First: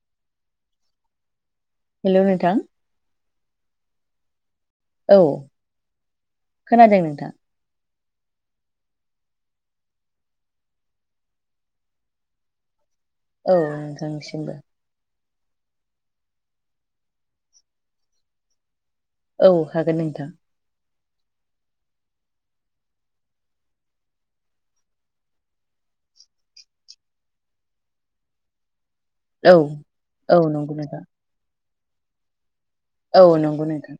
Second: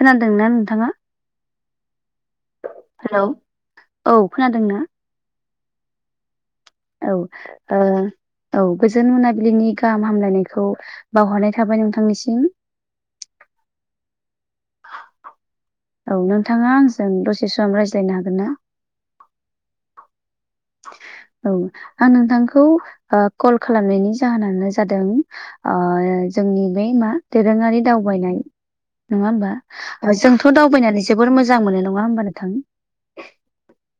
खोनादों ना नोंथाङा? हेल' नोंथां। हेलौ औ खोनादों ना? औ खोनादों औ नोंथां ओ औ गोजोन मोनाबिलिनि गाहाम हामलायनायखौ बावहरनाय थाबाय नोंथांनिसिम। औ नोंथांनिसिमबो। औ नोंथाङा आंजों दसे सम रायज्लायनो हागोन ना? औ हागोन नोंथां। [inaudible] औ आं नोंथांखौ कल खालामनायनि जाहोनानो जादों जोंनि बे मा दोरोङारि दावबायनाय नङा होमबा। औ औ जोंथ' नंगौ नोंथां दावबायनानै जोबोर मोजां मोनो नङा होमबा नोंथां। औ नंगौ नोंथां।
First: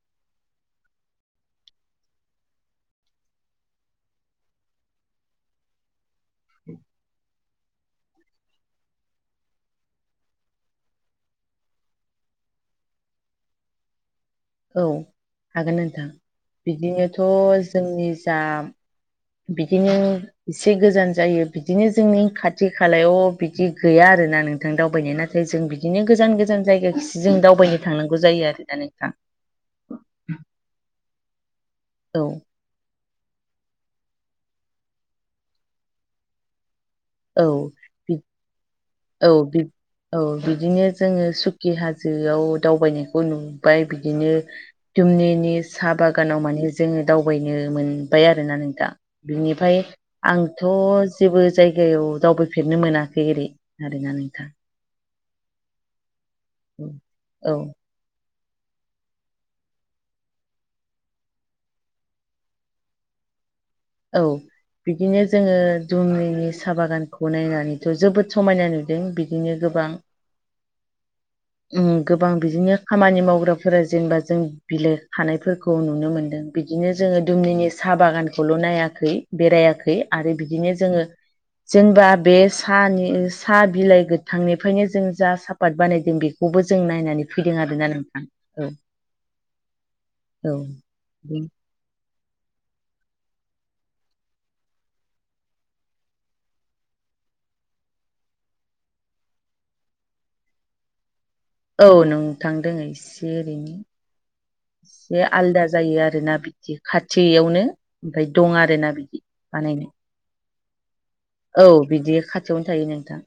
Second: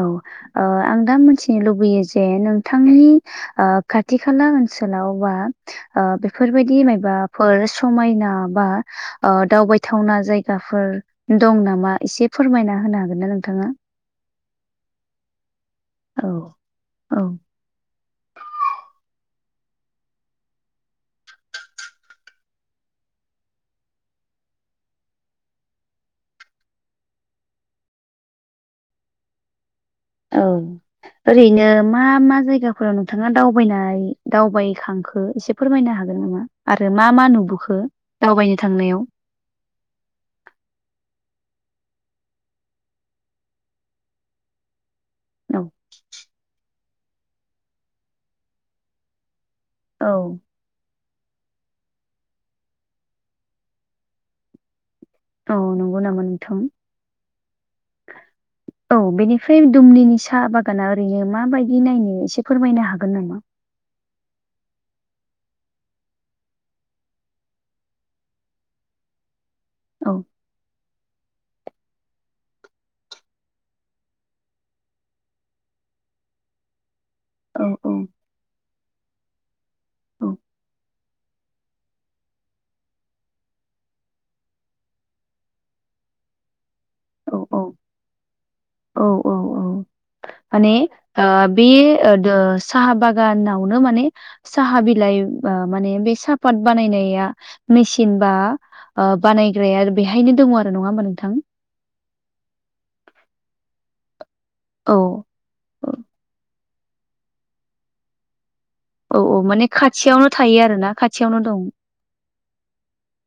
औ ओ आं दा मिथिनो लुबैयो जे नोंथांनि आ खाथिखाला ओनसोलाव बा आ ब फोरबायदि मायबाफोर समायना बा आ दावबाय थावना जायगाफोर दं नामा इसे फोरमायना होनो हागोन ना नोंथाङा औ हागोन नोंथां औ बिदिनोथ' औ जोंनि जा बिदिनो इसे गोजान जायो बिदिनो जोंनि खाथि खालायाव बिदि गैया आरोना नोंथां दावबायनो ना [unintelligible] जों बिदिनो गोजान-गोजान जायगाखिसो जों दावबायनो थांनांगौ जायो आरो दा नोंथां। औ ओरैनो औ मा-मा जायगाफोराव नों थाङा दावबायनाय दावबायखांखो एसे फोरमायनो हागोन नामा? आरो मा-मा औ नुबोखो बिदि दावबायनो थांनायाव। औ बिब औ बिदिनो जोङो सुखि हाजोआव दावबायनायखौ नुबाय बिदिनो जुमनिनि औ साहा बागानाव माने जोङो दावबायनो मोनबाय आरोना नोंथां बिनिफाय आंथ' जेबो जाय गेव दावबायफेरनो मोनाखै ओरै आरोना नोंथां औ नोंगौ नामा नोंथां औ [inaudible] औ बेनिफ्राय दुमलिनि साहा बागाना ओरैनो माबायदि नायनो इसे फोरमायनो हागोन नामा औ। बिदिनो जोङो दुमनि साहा बागानखौ नायनानैथ' जोबोद समायना नुदों बिदिनो गोब बां [inaudible] औ ओम गोबां बिदिनो खामानि मावग्राफोरा जेनेबा जों बिलाइ खानायफोरखौ नुनो मोनदों। बिदिनो जोङो औ दुमनिनि औ साहा बागानखौल' नायाखै बेरायाखै औ आरो बिदिनो जोङो जोंबा बे सानि साहा बिलाइ गोथांनिफायनो जों जा साप पाद बानायदों बेखौबो जों नायनानै औ फैदों आरोना नोंथां। औ औ औ औ माने आ बे ओ दोस साहा बागानावनो माने साहा बिलाइ माने बे साहापात बानायनाया मेसिन बा ओ बानायग्राया बेहायनो दङ आरो नङा होमा नोंथां औ नोंथां दोङो इसे ओरैनो औ इसे आलदा जायो आरोना बिदि खाथियावनो ओमफाय दं आरोना। बिदि औ औ माने बानायनो खाथियावनो थायो आरो ना खाथियावनो दं। औ बिदि खाथियावनो थायो नोंथां।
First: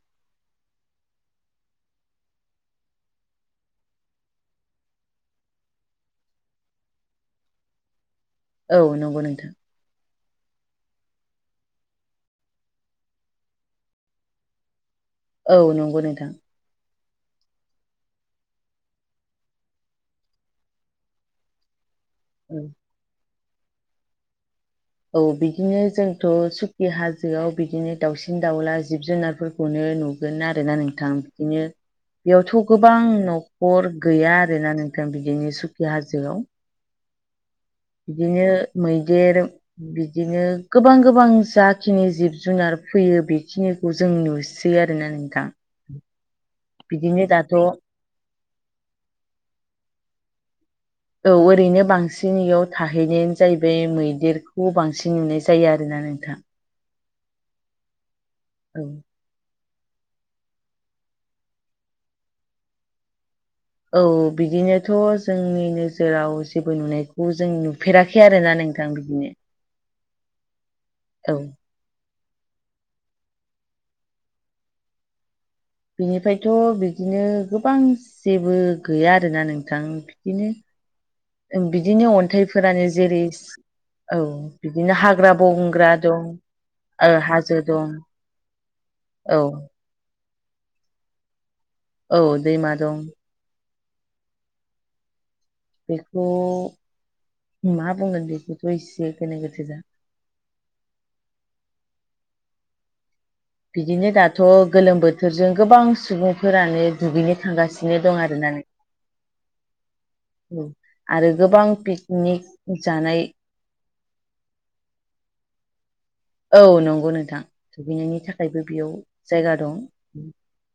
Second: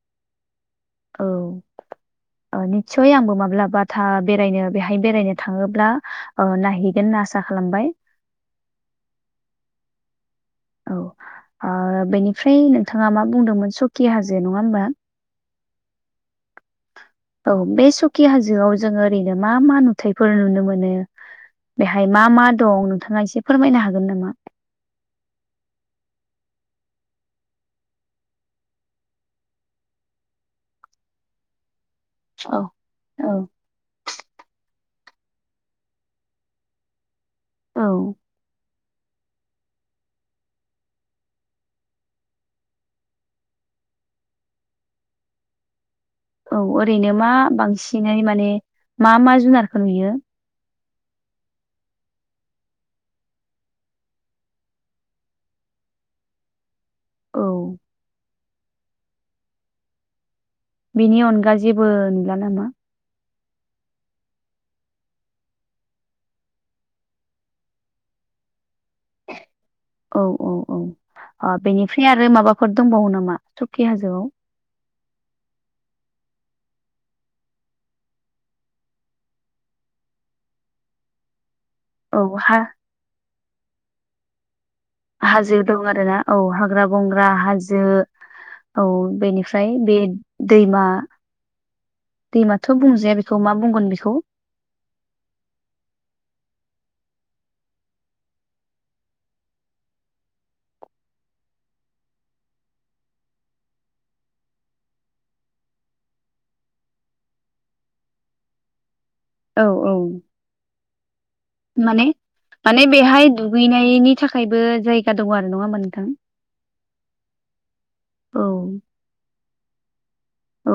औ आ निस्सय आंबो माब्लाबाथा बेरायनो बेहाय बेरायनो थाङोब्ला ओ नायहैगोनना आसा खालामबाय [inaudible] औ नंगौ नोंथां [inaudible] औ आ बेनिफ्राय नोंथाङा मा बुंदोंमोन सकि हाजो नङा होमबा औ नंगौ नोंथां औ बे सखि हाजोआव जोङो ओरैनो मा मा नुथायफोर नुनो मोनो बेहाय मा मा दं नोंथाङा इसे फोरमायनो हागोन नामा? औ बिदिनो जोंथ' सुखि हाजोआव बिदिनो दाउसिन दाउला जिब जुनारफोर खौनो नुगोन आरोना नोंथां बिदिनो औ बेवथ' गोबां औ न'खर गैया आरोना नोंथां बिदिनो सुखि हाजोआव औ। बिदिनो मैदेर बिदिनो गोबां गोबां जाखिनि जिब जुनार फैयो बेखिनि खौ जों नुसै आरोना नोंथां। औ ओरैनो बिदिनो मा दाथ' औ बांसिनै माने मा मा जुनारखौ नुयो? औ ओरैनो बांसिन इयाव थाहैनायानो जाहैबाय मैदेरखौ बांसिन नुनाय जायो आरोना नोंथां। औ। औ बिनि अनगा जेबो नुला नामा? औ बिदिनोथ' जोंनि नोजोराव जेबो नुनायखौ जों नुफेरा [unintelligible] आरोना नोंथां बिदिनो [inaudible] औ औ औ औ ओ बेनिफ्राय आरो माबाफोर दंबावो नामा सुकि हाजोआव। बिनिफ्रायथ' बिदिनो गोबां जेबो गैया आरोना नोंथां बिदिनो बिदिनो औ हा अन्थाइफोरानो जेरै औ बिदिनो हाग्रा हाजो दं बंग्रा आरो ना औ हाग्रा ओ बंग्रा हाजो। दं औ औ बेनिफ्राय बे दैमा, औ दैमा दैमाथ' दं बुंजाया बेखौ मा बुंगोन बेखौ? बेखौ मा बुंगोन बेखौथ' एसे गोनो गोथो जा बिदिनो दाथ' गोलोम बोथोरजों गोबां सुबुंफोरानो दुगैनो थांगासिनो दं आरोना नों औ औ आरो गोबां माने पिकनिक माने बेहाय जानाय दुगैनायनि थाखायबो जायगा दङ' आरो नङा होमा नोंथां? औ नंगौ नोंथां दुगैनायनि औ थाखायबो बेयाव जायगा दं। औ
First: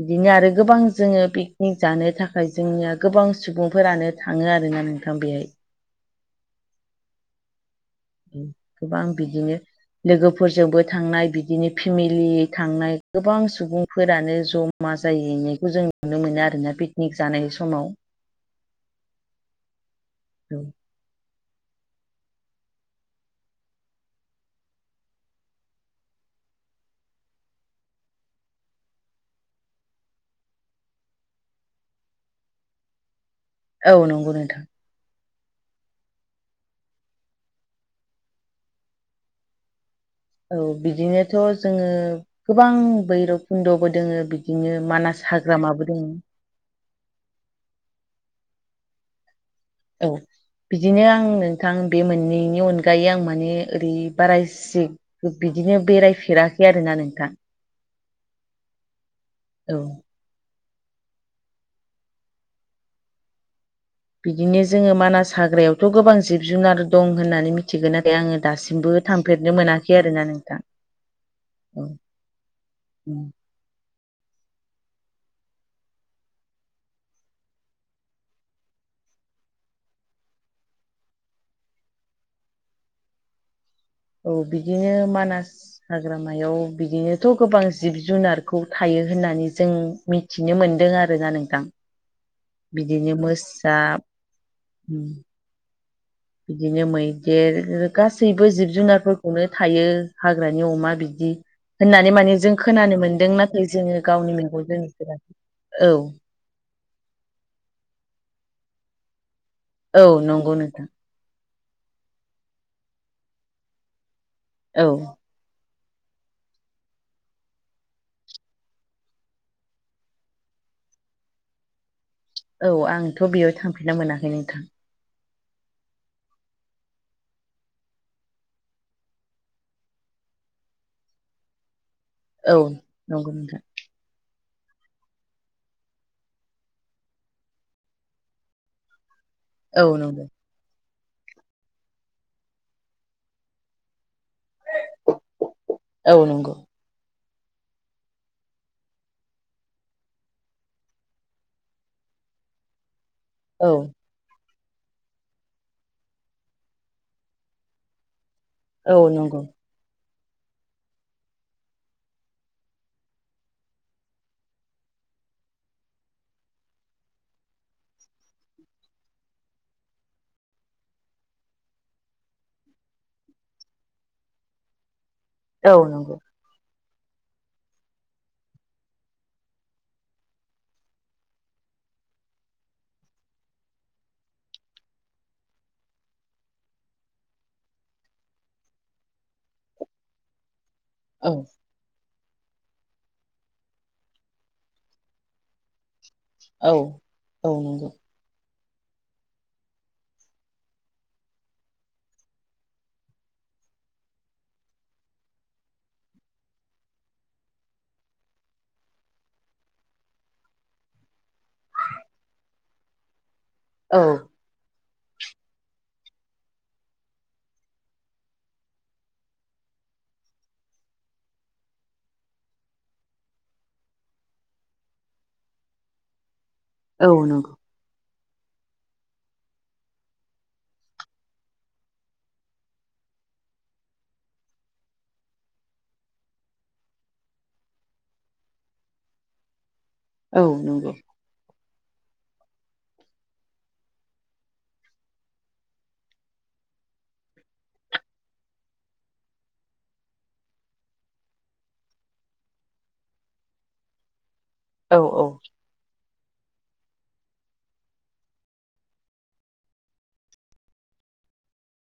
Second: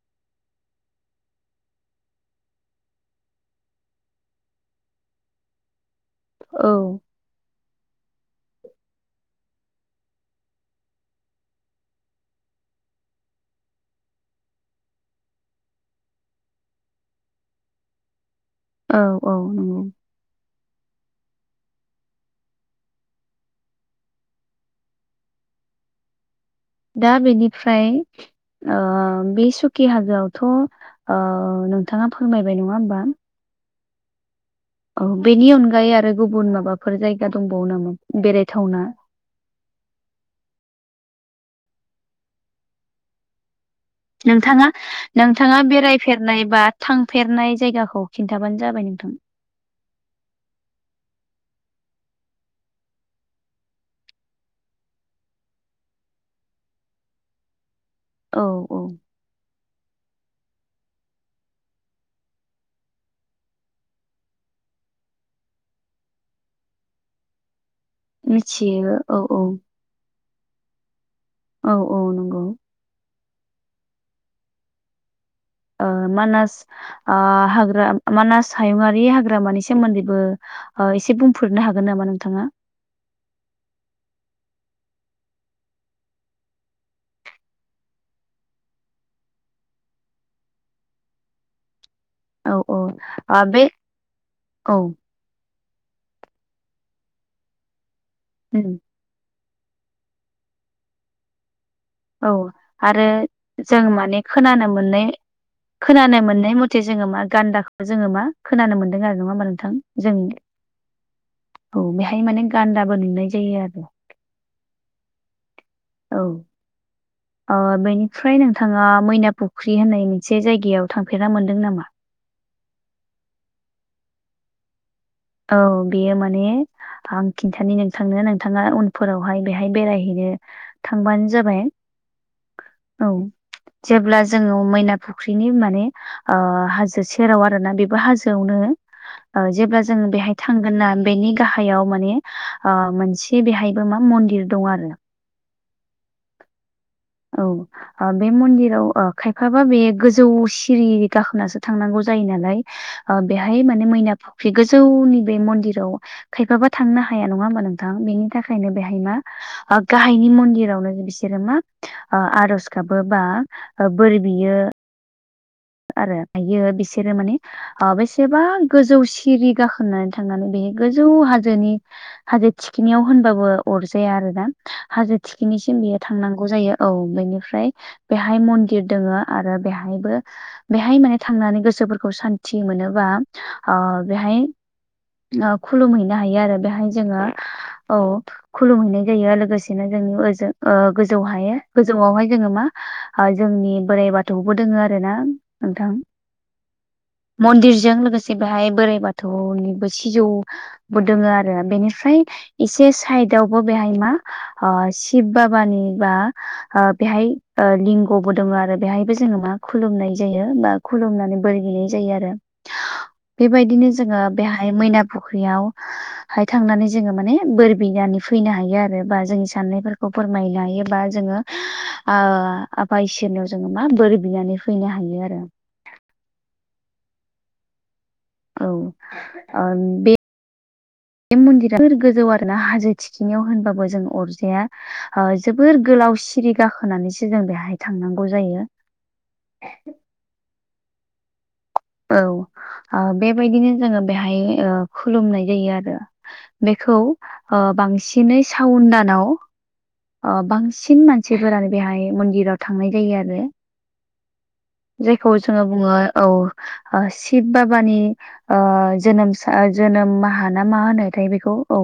बिदिनो आरो गोबां जोङो पिकनिक जानो थाखाय जोंनिया गोबां सुबुंफोरानो थाङो आरोना नोंथां बेहाय। औ उम गोबां बिदिनो लोगोफोरजोंबो थांनाय बिदिनो फेमिलि थांनाय गोबां सुबुंफोरानो ज' मा जाहैनायखौ जों नुनो मोनो आरोना पिकनिक जानाय समाव। औ औ नंगौ औ‌ दा बेनिफ्राय ओ बे सुखि हाजोआवथ' ओ नोंथाङा फोरमायबाय नङा होमबा औ नंगौ नोंथां औ बेनि अनगायै आरो गुबुन माबाफोर जायगा दंबावो नामा बेरायथावना? औ बिदिनोथ' जोङो गोबां बैरब खुन्द'बो दोङो बिदिनो मानास हाग्रामाबो दों थायबाद थांफेरनाय जायगाखौ खिन्थाबानो जाबाय नोंथां। औ बिदिनो आं नोंथां बे मोननैनि अनगायै आं माने ओरै बारासिग बिदिनो बेरायफेराखै आरोना नोंथां। औ औ औ बिदिनो जोङो मानास हाग्रायावथ' गोबां जिब जुनार दं होननानै मिथिगोना बे आङो दासिमबो मिथियो औ औ थामफेरनो मोना खै आरोना नोंथां औ ओ मानास आ हाग्रा मानास हायुंङारि हाग्रामानि सोमोन्दैबो ओ एसे बुंफोरनो हागोन नामा नोंथाङा? औ बिदिनो मानास हाग्रामायाव बिदिनोथ' गोबां जिब जुनारखौ थायो होननानै जों मि थिनो मोनदों आरोना नोंथां। औ औ बिदिनो आ बे मोसा औ बिदिनो मैदेर गासैबो जिब उम जुनारफोर खौनो थायो हाग्रानि अमा बिदि होननानै औ माने जों खोनानो आरो मोन्दों नाथाय जों जोङो माने गावनि खोनानो मोननाय मेगनजों [inaudible] खोनानो मोननाय मथे जोङो मा गान्दाखौ जोङो मा खोनानो मोनदों आरो नङा होमबा नोंथां? औ जों नंगौ नोंथां औ बेहाय माने गान्दाबो नुनाय जायो आरो। औ औ ओ बेनिफ्राय नोंथाङा मैनापुख्रि होननाय मोनसे जायगायाव थांफेरना मोनदों नामा? औ आंथ' बेयाव थांफिनना मोनाखै नोंथां। औ बेयो माने आं खिन्थानो नोंथांनो नोंथाङा उनफोरावहाय बेहाय बेरायहैनो थांबानो जाबाय। औ नंगौ नोंथां जेब्ला जोङो मैना फुख्रिनि माने ओ हाजो सेराव आरोना बेबो हाजोआवनो ओ जेब्ला औ जोङो नंगौ बेहाय थांगोन ना बेनि गाहायाव माने ओ मोनसे बेहायबो मा मन्दिर दं आरो। औ नंगौ। औ ओ बे मन्दिराव ओ खायफाबा बे गोजौ सिरि गाखोनासो थांनांगौ जायो नालाय अ बेहाय औ माने मैना बे गोजौनि बे मन्दिराव खायफाबा थांनो हाया नङा होमबा नोंथां? बेनि थाखाय ओंखायनो बेहाय औ मा नंगौ गाहायनि मन्दिरावनो बिसोरो मा ओ आर'ज गाबो बा ओ बोर बियो आरो आयो बिसोरो माने आ बेसेबा गोजौ सिरि गाखोनानै थांनानै बेहाय गोजौ हाजोनि हाजो थिखिनियाव होनबाबो अरजाया आरो दा हाजो औ थिखिनिसिम बियो नंगौ थांनां गौ जायो औ बेनिफ्राय बेहाय मन्दिर दङ आरो बेहायबो बेहाय माने थांनानै गोसोफोरखौ सान्थि मोनो बा बेहाय ओ खुलुमहैनो हायो आरो बेहाय जोङो औ खुलुमहैनाय जायो लोगोसेनो जोंनि ओजों ओ गोजौ औ हायो गोजौआवहाय जोङो मा जोंनि बोराइ बाथौखौबो दोङो आरो ना नोंथां औ औ नंगौ मन्दिरजों लोगोसे ज बेहाय बोराइ बाथौनिबो सिजौ बु दोङो आरो बेनिफ्राय एसे साइदआवबो बेहाय मा ओ शिब बाबानि बा ओ बेहाय लिंग'बो दङ आरो बेहायबो जोङो मा खुलुमनाय जायो बा खुलुमनानै बोर बिनाय जायो आरो बेबायदिनो औ जोङो बेहाय मैना फुख्रियाव हाय थांनानै जोङो माने बोर बिनानै फैनो हायो आरो बा जोंनि साननायफोरखौ फोरमायनो हायो बा जोङो आ आफा इसोरनियाव जोङो मा बोर बिनानै फैनो हायो आरो। औ नंगौ। औ ओम बे बे मन्दिरा गोजौ आरो ना हाजो थिखिनियाव होनबाबो जों अरजाया ओ जोबोर गोलाव सिरि गाखोनानैसो जों बेहाय थांनांगौ जायो। औ नंगौ। औ आ बेबायदिनो जोङो बेहाय ओ खुलुमनाय जायो आरो। बेखौ ओ बांसिनै सावन दानाव ओ बांसिन मानसिफोरानो बेहाय मन्दिराव थांनाय जायो आरो। औ औ जायखौ जोङो बुङो औ ओ शिब बाबानि जोनसा जोनोमाहा ना मा होनोथाय बेखौ औ।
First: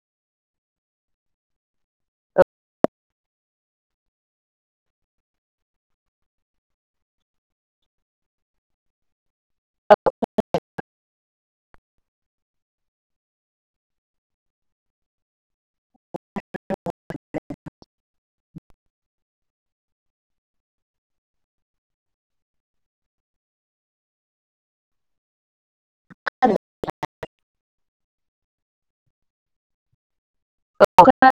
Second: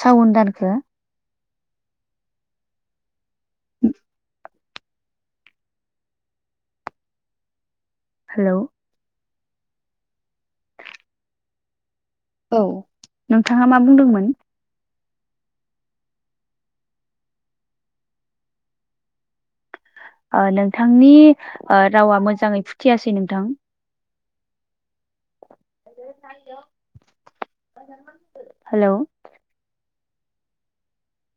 सावन दानखो [inaudible] हेल' [inaudible] औ नोंथाङा मा बुंदोंमोन? [unintelligible] ओ नोंथांनि रावा मोजाङै फुथियासै नोंथां। [inaudible] हेलौ [unintelligible]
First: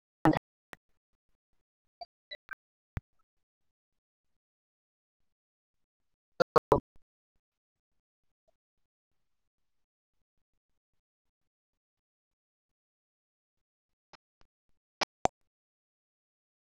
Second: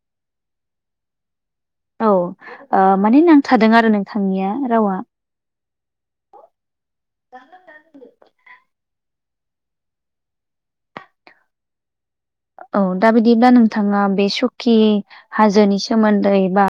औ माने नांथादों आरो नोंथांनिया रावा औ दा बिदिब्ला नोंथाङा बे सुखि हाजोनि सोमोन्दै बा